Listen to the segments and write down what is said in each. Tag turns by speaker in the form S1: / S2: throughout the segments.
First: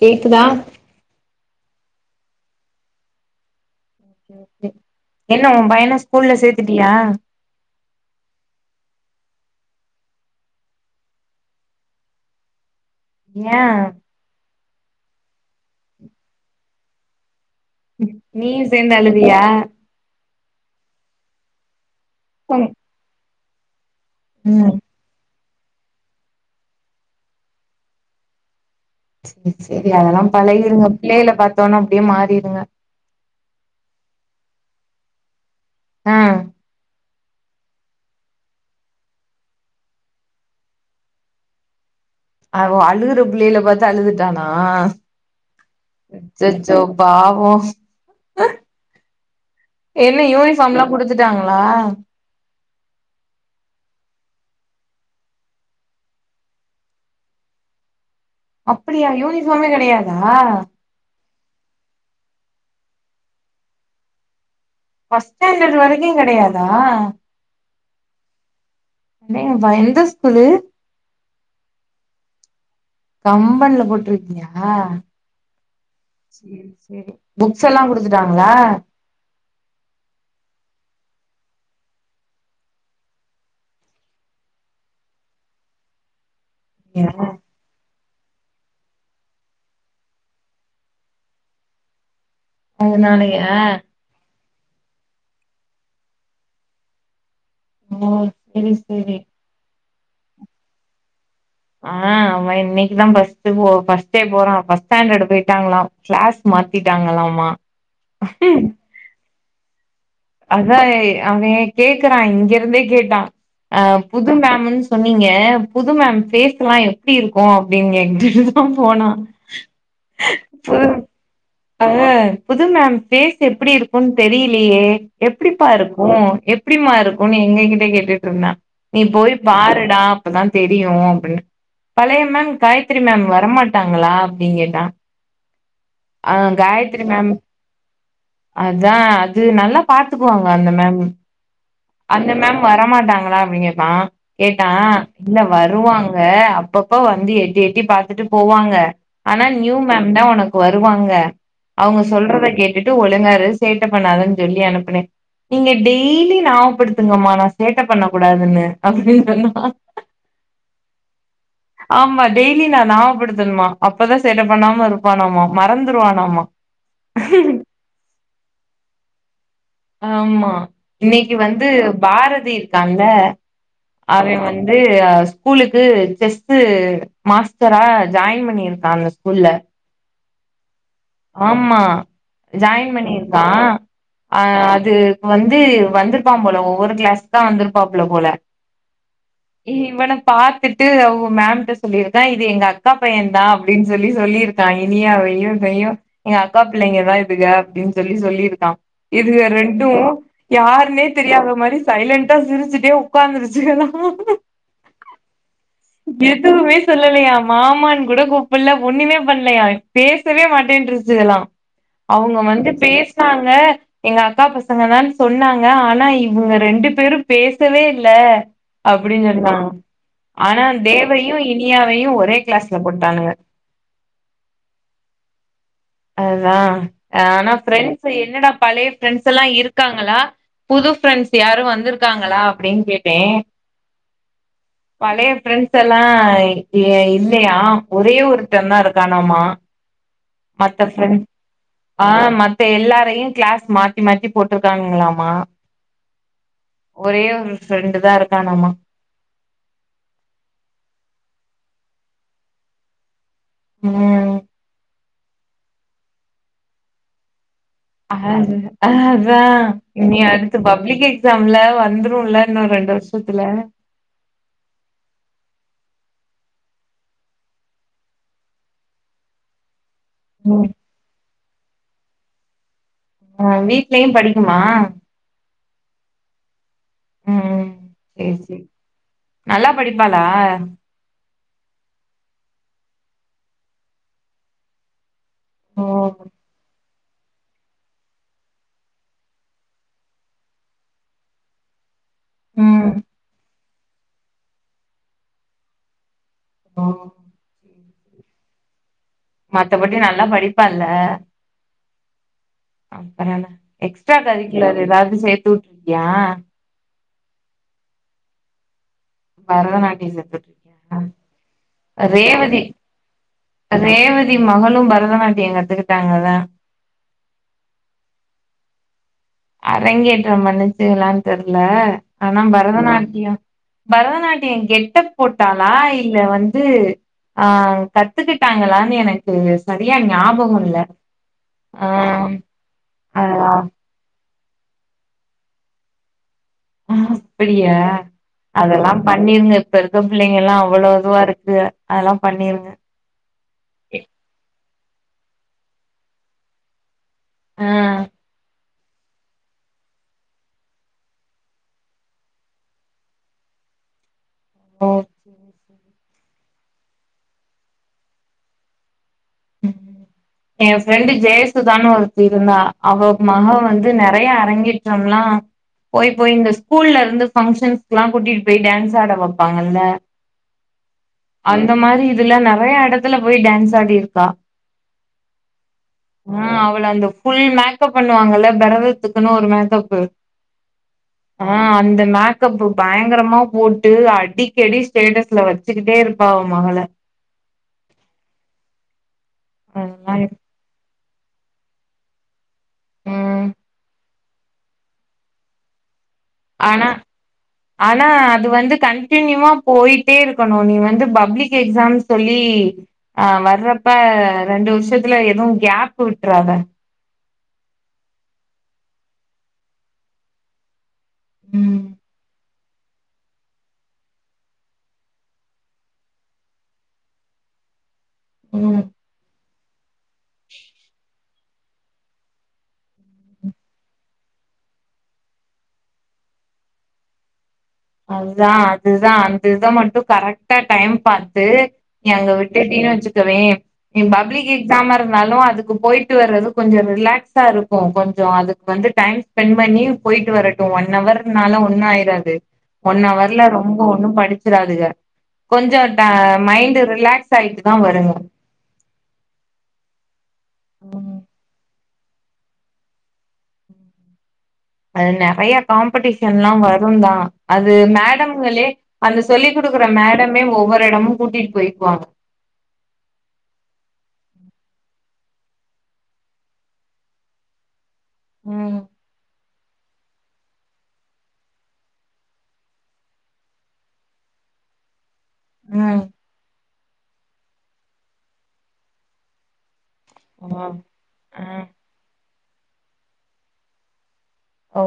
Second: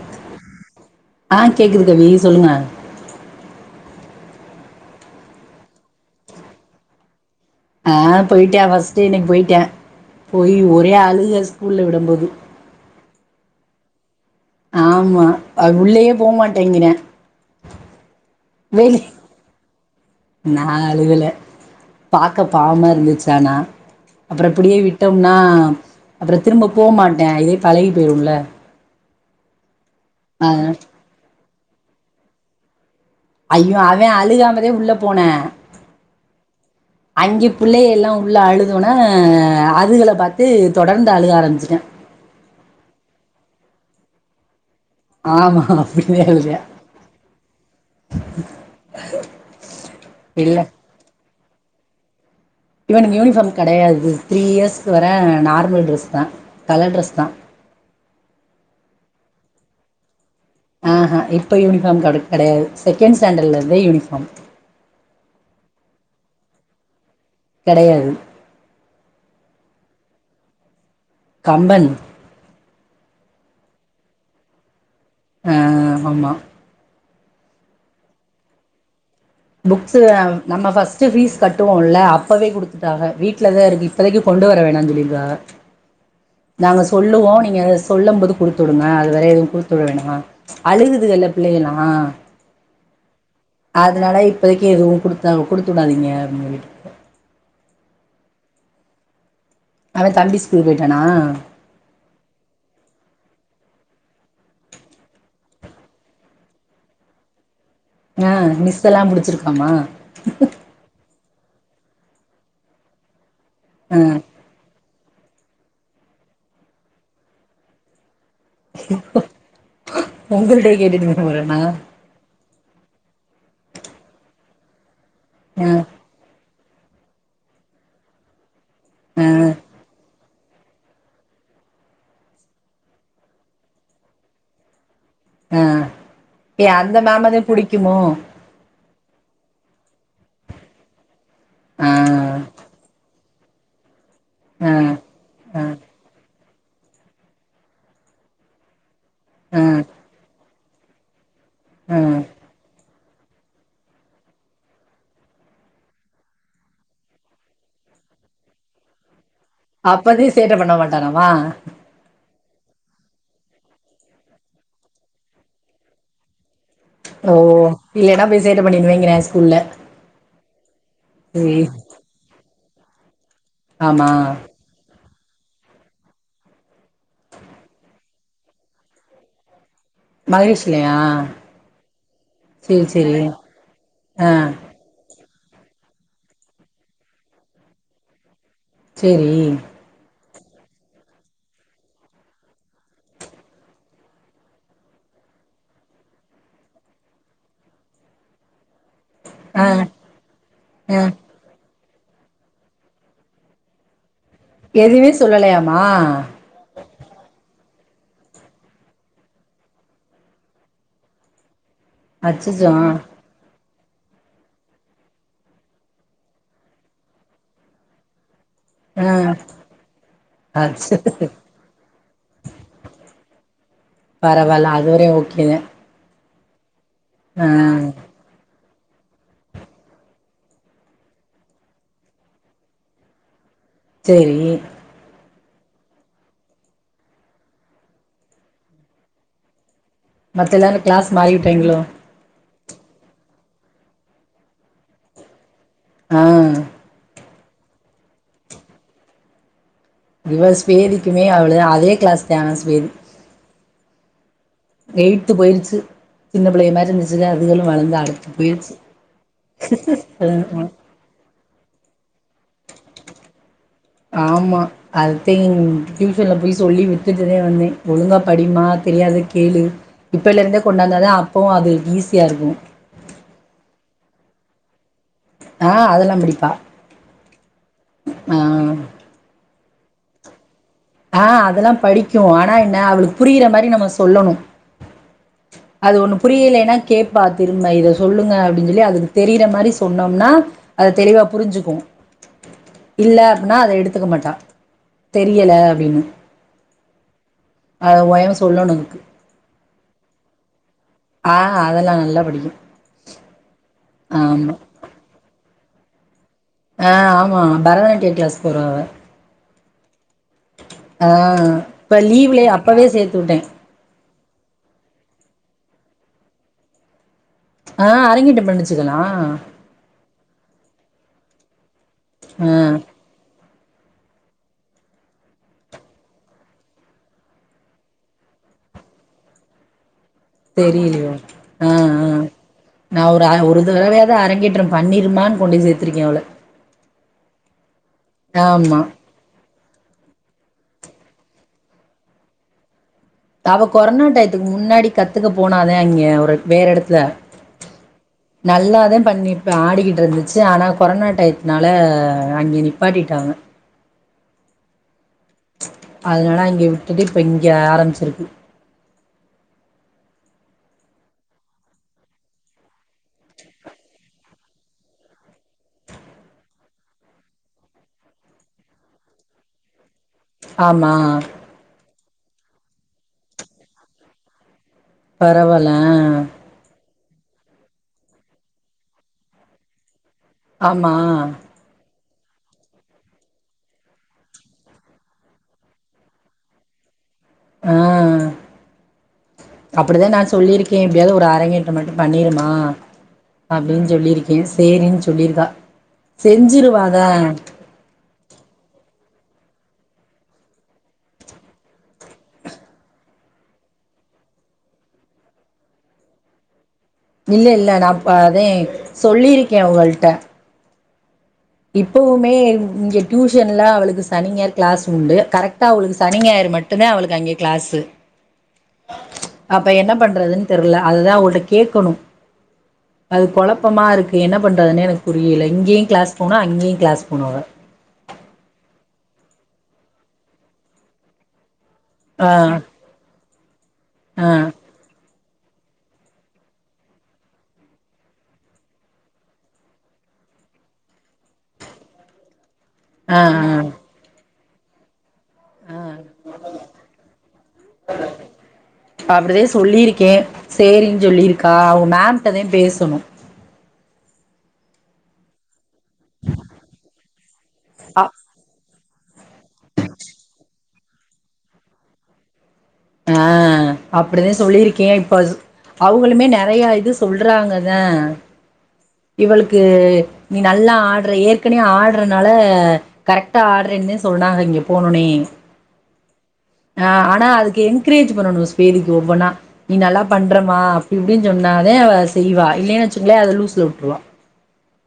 S1: கேக்குதா
S2: ஆஹ் கேக்குது கவி சொல்லுங்க
S1: என்ன உன் பைய்யன ஸ்கூல்ல சேத்துட்டியா
S2: ஆஹ் போயிட்டே ஃபஸ்ட்டே இன்னைக்கு போயிட்டே போயி ஒரே அழுக ஸ்கூல்ல விடும்போது
S1: ஏ
S2: ஆமா உள்ளயே போமாட்டேங்கிறெ
S1: நீயு சேர்ந்து அழுதியா
S2: நா அலுவல பாக்க
S1: ம்
S2: பாவமா இருந்துச்சு தனா அப்புறோ
S1: ம்
S2: இப்டியே விட்டம்னா அப்புறோ திரும்ப போ மாட்டே இதே பழகிபோயிருமல்ல
S1: சேரி செரி அதெல்லா பழகிருங்க பிள்ளைகள பாத் போனா அப்டியே மாறிருங்க
S2: ஐயோ அவன் அழுகாமத உள்ள போன
S1: ஆஹ்
S2: அங்கே பிள்ளைய எல்லா உள்ள அழுதொன்ன அதுகள பாத்து தொடர்ந்து அழுக ஆரம்பிச்சுட்டா
S1: அழுகுற புள்ளையகல பாத்து அழுதுட்டானா
S2: ஆமா அப்டிதா அழுதே
S1: அச்சச்சோ பாவோ என்ன
S2: இல்ல
S1: யூனிபார்ம் எல்லா புடிச்சி க்காங்ளா
S2: இவனுக்கு யூனிஃபார்ம் கெடையாது த்ரீ இயர்ஸ்க்கு வேர நார்மல் ட்ரெஸ்தா கலர் ட்ரெஸ்தா
S1: அப்படியா யூனிஃபார்மே கெடையாதா ஆஹ்
S2: ப்போயூனிபார்ம் கிடை கெடையாது செகண்ட்ஸ்டாண்டர்லருந்துதா யூனிஃபார்ம்
S1: பஸ்ட் ஸ்டாண்டர்ட் வரைக்கு கெடையாதா
S2: கிடையாது
S1: என் வயந்த ஸ்கூலு
S2: கம்பன்
S1: கம்பன்ல போட்டுருக்கீயா
S2: ஆ ஆமா
S1: சேரி சேரி புக்ஸ் எல்லாம் குடுத்துட்டாங்கலா
S2: புக்ஸ் நம்ம ஃர்ஸ்ட் ஃபீஸ் கட்டுவோம்ல்ல அப்பவே குடுத்துட்டாங்க வீட்லதான் இருக்கு இப்பதைக்கு கொண்டு வர வேணாம்னு சொல்லிருக்காங்க நாங்கள் சொல்லுவோம் நீங்க சொல்லும் போது குடுத்து விடுங்க அது வேற எதுவும் குடுத்து விட வேனா அழுகுதுல்ல பிள்ளைகல்லாம்
S1: அது நாளையா
S2: இப்பதைக்கும் எதுவும் கொடுத்தா கொடுத்து விடாதீங்கங்க அப்டினு
S1: ஹ சேரி சேரி
S2: அவன் தம்பி ஸ்கூல்க்கு போயிட்டானா
S1: ஆஹ் அவ இன்னைக்குதான் ஃபஸ்டு ஃபஸ்டே போறான் ஃபஸ்ட் ஸ்டாண்டர்ட் போயிட்டாங்களாம் கிளாஸ் மாத்திட்டாங்களாம்மா
S2: ஆஹ் மிஸ் எல்லாம் புடிச்சிருக் காமா
S1: அதா அவன் கேட்கிறான் இங்க இருந்தே கேட்டான்
S2: ஆ
S1: அஹ் புது மேம்மு சொன்னீங்க புது மேம் பேஸ் எல்லாம் எப்படி இருக்கும் அப்படின்ங்க கேட்டு ட்டுதான் போன
S2: உங்கள்ட்டயே
S1: புது
S2: கேட்டுட்டு போ போறேனா
S1: அ புது மேம் பேஸ் எப்படி இருக்கும்ன்னு தெரியலையே
S2: ஆ
S1: எப்படிப்பா இருக்கும் எப்படிமா இருக்கும் எங்ககிட்ட கேட்டுட்டு இருந்தா நீ
S2: ஆ
S1: போய் பாருடா அப்பதான் தெரியும் அப்படின்னு பழைய மேம் காயத்திரி மேம் வரமாட்டாங்களா அப்படிங்கேட்டா
S2: ஆ
S1: அ
S2: ஏ அந்த
S1: காயத்ரி மேம்
S2: மேமதா புடிக்குமோ
S1: அதா அது நல்லா பாத்துக்குவாங்க அந்த மேம்மு
S2: ஆ
S1: அந்த மேம் வரமாட்டாங்களா அப்டிங் கேப்பா
S2: ஆ
S1: கேட்டான் இல்ல
S2: ஆ
S1: வருவாங் க அப்பப்போ வந்து எட்டி எட்டி பாத்துட்டு போவாங்க ஆனா
S2: ஆ
S1: நியூ மேம் தா உனக் வருவாங்க
S2: ஆ
S1: அவங்க சொல்றத கேட் டுட்டு ஒழுங்க இரு சேட்ட பண்ணாதன்னு சொல்லி அனுப்புனே நீங்க டெய்லி ஞாபகபடுத்துங்கம்மா நா சேட்ட பண்ணக்க கூடாதுன்னு அப்டின்னு சொன்னா
S2: அப்பத சேட்ட பண்ண மாட்டாரு அஹ மா
S1: ஆமா டெய்லி நா ஞாபப்படுத்தணுமா அப்பதா சேட்ட பண்ணாம இருப்பானமா மறந்துருவானமா
S2: ஓ இல்லனா பேச சேட்ட பண்ணிருவீங்க ஸ்கூல்ல
S1: ஆமா இன்னிக்கு
S2: சேரி
S1: வந்து பாரதி அந்த
S2: ஆமா
S1: அவ வந்து ஹாஸ் ஸ்கூலுக்கு செஸ்ட்டு மாஸ்டரா ஜாயின் பண்ணிருக்கா அந்த ஸ்கூல்ல
S2: ஹரிஷ்
S1: ஆமா
S2: சேரி
S1: ஜாயின்
S2: சேரி
S1: பண்ணியிருக்கா
S2: ஆ
S1: அ அது வந்து வந்திருப்பா போல ஒவ்வொரு கிளாஸ் தா வந்திருப்புல போல போல
S2: செரி
S1: இவன பாத்துட்டு அவங்க மேம்ட்ட சொல்லியிருக்கா இது எங்க அக்கா பையன் தா அப்டின்னு சொல்லி சொல்லியிருக்கா இனியாவையு [unintelligible] எங்க அக்கா பிள்ளைங்கதா இதுங்க அப்டின்னு சொல்லி சொல்லியிருக்கா இதுங்க
S2: ஆ
S1: ரெண்டு
S2: ஆ
S1: யாருன்னே தெரியாத மாரி சைலண்டா சிரிச்சுட்டே உக்காந்துருச்சு
S2: எதும சொல்லலியாமா
S1: மாமானு கூட கூப்பிட்ல ஒண்ணுமே பண்ணலையா பேசவே மாட்டேன்னுறுசா சகலா அவங்க வந்து
S2: அச்சச்சோ
S1: பேசனாங்க எங்க அக்கா பசங்க தா சொன்னாங்க ஆனா இவங்க ரெண்டு பேரு பேசவே இல்ல
S2: ஆ
S1: அப்டின்னு சொல்லிட்டாங்க ஆனா
S2: அச்ச
S1: தேவ்வையு இனியாவையு ஒரே கிளாஸ்ல போட்டானுங்க
S2: பரவால்ல அது வரையு ஓகேங்க
S1: அதா
S2: ஆ
S1: ஆனா ஃப்ரெண்ட்ஸ் என்னடா பழைய ஃப்ரெண்ட்ஸ் எல்லா இருக்காங்களா புது ஃப்ரெண்ட்ஸ் யாரும் வந்திருக்காங்களா அப்டின்னு கேட்டே
S2: செரி
S1: பழைய ஃப்ரெண்ட்ஸ் எல்லா இல்லையா ஒரே ஒருத்தன் தா இருக்கானமா
S2: மத்த எல்லாரு கிளாஸ் மாறிவிட்டாங்களோ
S1: இப்ப எல்லாரையு கிளாஸ் மாத்தி மாத்தி போட்டிருக்காங்களாமா
S2: ஆஹ்
S1: ஃப்ரெண்டு தா இருக்கானாமா
S2: இவ ஸ்வேதிக்குமே அவ்ளோதா அதே கிளாஸ் தா ஸ்வேதி
S1: உம்
S2: எயி்த்து போயிருச்சு சின்ன பிள்ளைக மாரி இருந்துச்சுக்க
S1: அ அதா நீ அடுத்து
S2: ம்
S1: பப்ளிக் நம்ள வந்துருல இன்னு ரெண்டு வருஷத்துல
S2: ஆமா அடுத்த டியூஷன்ல போய் சொல்லி விட்டுதுட்டுதே வந்தே ஒழுங்கா படிமா தெரியாத கேளு இப்பல
S1: ம்
S2: இருந்தே கொண்டாந்தா தா அப்போவு அது ஈசி தியா இருக்கு
S1: ஆ வீட்லயு படிக்குமா
S2: ஆ அதெல்லா படிப்பா
S1: ம் சேரி
S2: ஆ
S1: சேரி நல்லா படிப்பாலா
S2: ஆ அதெல்லா படிக்கு ஆனா என்ன அவளுக்கு புரியிற மாரி நம்ம சொல்லணு
S1: ஓ
S2: அது ஒண்ணு புரியலேனா கேப் பா திரும்ப இத சொல்லுங்க அப்டின் சொல்லி அதுக்கு தெரியிற மாரி சொன்னோம்னா அத தெளிவா புரிஞ்சுக்கு
S1: ம்
S2: இல்ல அப்டின்னா அத எடுத் த்துக்க மாட்டா தெரியல அப்டின்னு
S1: ஆ
S2: அத ஒயாம சொல்லனு அதுக்கு
S1: மத்தபடி நல்லா படி
S2: ஆ அதெல்லா நல்லா நல்லா படிக்கு
S1: அப்ற என்ன எக்ஸ்ட்ரா
S2: ஆமா
S1: கரிகுலர் ஏதாவது சேத் ட்டுருக்கியா
S2: ஆ ஆமா பரதநாட்டிய கிளாஸ் போறா அவ
S1: பரதநாட்டியம் ச
S2: ஆ இப்ப லீவ்லயே அப்பவே சேத்து வுட்டே
S1: எ மகளும் பரதநாட்டிய கத்துக்கிட்டாங்களா
S2: ஆ அரங்கிட்டு பண்ணிச்சுக்கலா
S1: அரங்கேற்ற பண்ணு இதுகளான் தெர் ல ஆனா
S2: ஆ
S1: பரதநாட்டியம் பரதநாட்டிய கெட்டப் போட்டாளா இல்ல வந்து ஆ கத்துக்கிட்டாங்களானு எனக்கு ஞாபகோ இல்ல
S2: தெரிலியோ ஆ ஆ நா ஒரு
S1: அதா
S2: ஒரு தடவயாது அரங்கேற் றம் பண்ணிருமானு கொண்டே சேத்ருக்கே அவள
S1: ம் அப்டியா
S2: ஆமா
S1: அதெல்லா பண்ணிருங்க இப்பருக்க புள்ளைங்கெல்லா அவ்ளோ அதுவாருக்கு அதுலா பண்ணிருங்க
S2: அவ கொரோனா டைத்துக்கு முன்னாடி கத்துக்க போனாதா அங்யே ஒரு வேற எடத்துல
S1: அ
S2: நல்லாதா பண்ணி‌ இப்ப ஆடிக்கிட்ருந்துச்சு ஆனா கொரனா டைத்னால அங்கே நிப்பாட்டிட்டாங்க
S1: ஆ
S2: அதுனால அங்க விட்டுட்டு இப்ப இங்க ஆரம்பிச்சிருக்கு
S1: ம் ஏ ஃப்ரெண்டு ஜெயசுதானு ஒருத்தி இருந்தா அவ மக வந்து நெறய அரங்கேற்றம்லா போய் போய் இந்த ஸ்கூல்லருந்து ஃபங்ஷன்ஸ்க்ளா கூட்டிட்டு போய் டான்ஸ் ஆட வப்பாங்கல்ல
S2: ஆமா
S1: அந்த மாரி இதுல நெறையா எடத்துல போய் டான்ஸ் ஆடிருக் கா
S2: பரவாயில்ல ஆ
S1: அந்த ஃபுல் மேக்கப் பண்ணுவாங்கல்ல பரதத்துக்குன்னு ஒரு மேக்கப்பு
S2: ஆமா
S1: ஆ அந்த மேக் ப்பு பயங்கரமா போட்டு அடிக்கடி ஸ்டேட்டஸ்ல வச்சுக்கிட்டே இருப்பா அவ மகள
S2: அப்டிதா
S1: அதெல்லா
S2: நா சொல்லிருக்கே எப்டியாவது ஒரு அரங்கேற்றம் மட்டு பண்ணிருமா
S1: ம்
S2: அப்டினு சொல்லிருக் இது சேரின்னு சொல்லிருக்கா
S1: ஆனா ஆனா அது வந்து கன்ட்னியூவா போயிட்டே இருக்கனு நீ வந்து பப்ளிக் எக்ஸாம் சொல்லி அஆ வர்றப்ப ரெண்டு வருஷத்துல எதுவு கேப் விட்றாத
S2: இல்ல இல்ல நா அதே சொல்லிருக்கே அவுங்கள்ட்ட
S1: ம்
S2: இப்போவுமே இங்க டியூஷன்லா அவளுக்கு சனி ஞாயிறு க்ளாஸ் உண்டு கரெக்டா அவளுக்கு சனி ஞாயிறு மட்டுந்தா அவளுக்கு அங்க க்ளாஸு
S1: ம்
S2: அப்ப என்ன பண்றதுன்னு தெர்ல அதுதா அவுங்கள்ட்ட கேக்கனு அது கொழப்பமா இருக்கு என்ன பண்ணுறதுனே எனக்கு புரியில இங்கயு க்ளாஸ் போணு அங்கியு க்ளாஸ் போணு அவ
S1: அதுதா அதுதா அந்த இத மட்டு கரெக்டா டைம் பாத்து நீ
S2: ஆ
S1: அங்க விட்டுடீன்னு வச்சு க்கவே நீ
S2: ஆ
S1: பப்ளிக் எக்ஸாம இரு னாலும் அதுக்கு போயிட்டு வர்றது கொஞ்சம் ரிலாக்ஸா இருக்கும் கொஞ்சம் அதுக்கு வந்து டைம் ஸ்பெண்ட் பண்ணி போயிட்டு வரட்டும் ஒன்னவர்னால ஒண்ணும் ஆயிராது
S2: ஆ
S1: ஒன்னவர்ல ரொம்ப
S2: ஆ
S1: ஒண்ணும் படிச் ச்சிராதுக
S2: ஆ
S1: கொஞ்சம் ட மைண்டு ரிலாக்ஸ் ஆயிட்டு தான் வருங்க
S2: அப்டிதே சொல்லியிருக்கே சேரின்னு
S1: ம்
S2: சொல்லியிருக்கா அவங்க மேம்ட்டதே பேசணும்
S1: அது நெறைய காம்படீஷன்லாம் வரும் தான் அது
S2: அ
S1: மேடம்ங்களே அந்த சொல்லி் குடுக்குற மேடமே ஒவ்வொரு எடமு கூட்டிட்டு போயிக்குவாங்க
S2: ஆஹ் அப்டிதா சொல்லியிருக்கே இப்ப அவங்களுமே நெறைய இது சொல்றாங்கதா
S1: ம்
S2: இவளுக்கு நீ நல்லா ஆட்ர ஏற்கனைய ஆட்றனால கரெக்டா ஆட்ருன்னு சொன்னாங்க இங்க போனுனே
S1: உம்
S2: ஆஹ் ஆனா அதுக்கு என்கரேஜ் பண்ணணு ஸ்வேதிக்கு ஒவ்வொன்னா நீ நல்லா பண்றமா
S1: ஆ
S2: அப்டி இப்டின்னு
S1: ஆ
S2: சொன்னாதா அவ செய்வா இல்லேன்னு வெச்சுங்களோ அத லூஸ்சுல விட்டுருவா
S1: ஓ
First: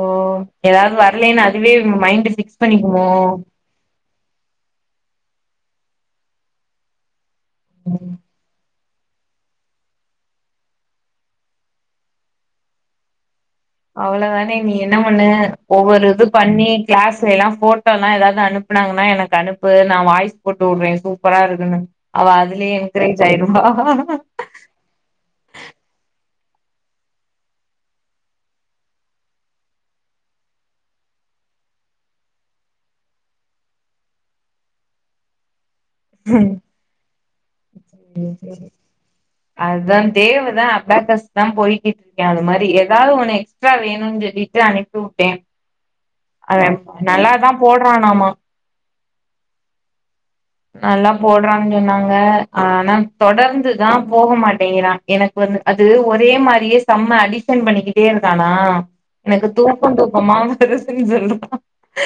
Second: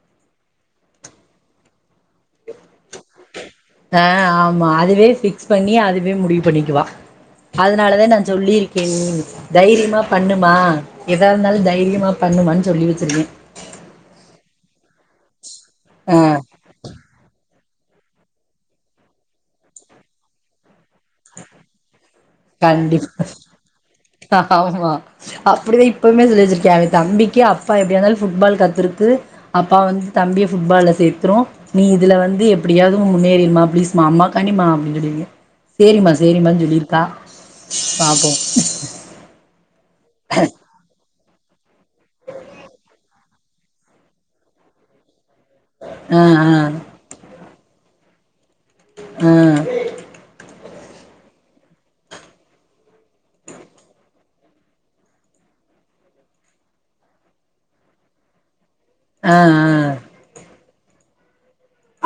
S1: எதாவ்து வரலன்னு அதுவே மைண்ட் ஃபிக்ஸ் பண்ணிக்குமோ
S2: ஆஹ் ஆமா அதுவே ஃபிக்ஸ் பண்ணி அதுவே முடிவு பண்ணிக்குவா அதனால தா நா சொல்லி தைரியமா பண்ணுமா ஏதா இருந்தாலு தைரியமா பண்ணுமான்னு சொல்லி வெச்சிருக்கே
S1: அவ்ளவுதானே நீ என்ன பண்ணு ஒவ்வொரு
S2: ஆ
S1: இது பண்ணி கிளாஸ்ல எல்லா போ ஃபோட்டலா ஏதாவது அனுப்புனாங்கன்னா எனக்கு அனுப்பு நா வாய்ஸ் போட்டு வுடுறே சூப்பரா இருக்குணு
S2: கண்டிப்பா ஆமா அப்டிதா இப்பவுமே சொல்லிச்சு வே தம்பிக்கு அப்பா எப்படிய இருந்தாலும் ஃபுட்பால் கத்துருக்கு அப்பா வந்து தம்பிய ஃபுட்பால்ல சேர்த்துரு நீ இதுல வந்து எப்பிடியாவது முன்னேறிருமா பிளீஸ்மா அம்மாக்கனிமா அப்டி சொல்லிருக்கே சேரிம்மா சேரிம்மா சொல்லிருக் த
S1: சரி,
S2: பாப்போ
S1: தேவதா அபெகஸ் தா போயிட்டு இருக்க அது மாரி எதாவ்து ஒன்னு எக்ஸ்ட்ரா வேணும்ன்னு சொல்லிட்டு அனுப்பி வுட்டே
S2: ஆ ஆ
S1: அத நல்லாதா போட வேணாமா
S2: ஆ
S1: நல்லா போடறான் சொன்னாங்க ஆனா தொடர்ந்துதா போக மாட்டேங்கிறா எனக்கு வந்து அது ஒரே மாரியே சம்ம அடிஷன் பண்ணிகிட்டே இருக்கானா
S2: ஆ
S1: எனக்கு
S2: ஆ
S1: தூக்கந் தூக்கமா வருதுன் சொல்றா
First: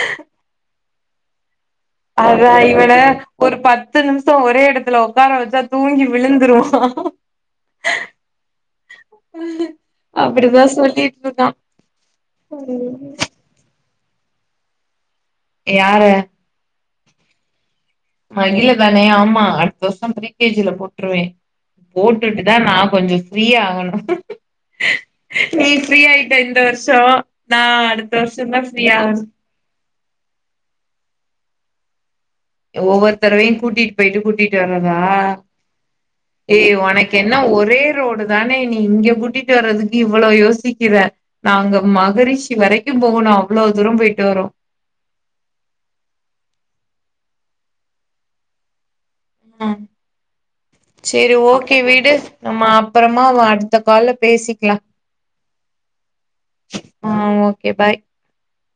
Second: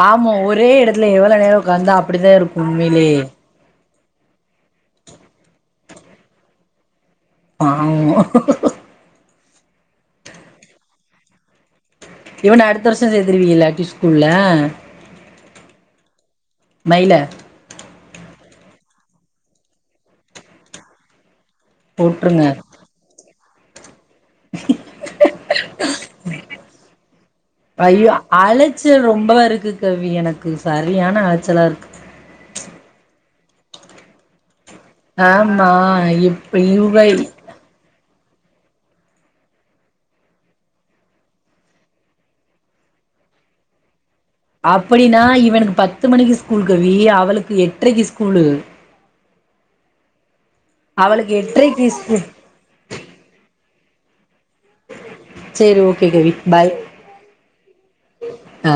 S2: ஆமா ஒரே எடத்துல இவள நேர உக்காந்தா அப்படிதா
S1: அதா
S2: இருக்கு
S1: இவன
S2: உண்மயிலயே
S1: ஒரு பத்து நிமிஷ ஒரே எடத்துல உக்கார வெச்சா தூங்கி விழுந்துருவா
S2: பாவோ
S1: அப்படிதா சொல்லிட்ருக்கா
S2: இவன அடுத்த வருஷ சேத்துருவிங்களா டியூ ஷன்ல
S1: யார
S2: மயில
S1: மகில தான ஆமா அடுத்த வருஷ ப்ரீ கே ஜி ல போட்ருவே
S2: போட்ருங்க
S1: போட்டுட்டுதா நா கொஞ்ச ஃப்ரீ ஆகணு நீ ஃப்ரீ ஆயிட்ட இந்த வருஷோ நா
S2: ஐயோ
S1: அடுத்த வருஷந்தா
S2: அலைச்சல்
S1: ஃப்ரீயாகனு
S2: ரொம்ப இருக்கு கவி எனக்கு சரியான அலச்சலா இருக்கு
S1: தரவையு கூட்டிட்‌ பேய்ட்டு கூட்டிட் டு வரதா
S2: ஆமா இப்ப
S1: ஏய்
S2: இவக
S1: ஒனக்கு என்ன ஒரே ரோடு தானே நீ இங்க கூட்டிட்டு வர்றதுக்கு இவ்வளோ யோசிக்கிற நாங்க மகரிஷி வரைக்கு போகணு அவ்ளோ தூர போயிட்
S2: அப்படினா இவனுக்கு பத்து மணிக்கு ஸ்கூல் கவி அவ அவளுக்கு எட்ரைக்கு ஸ்கூலு
S1: ம்
S2: அவளுக்கு
S1: சேரி ஓகே
S2: எட்டரைக்கு
S1: விடு
S2: ஸ்கூல்
S1: நம்ம அப்பறமா அடு த்த கால்ல பேசி
S2: சேரி ஓகே கவி பாய்
S1: ஆ ஓகே பாய்
S2: ஆ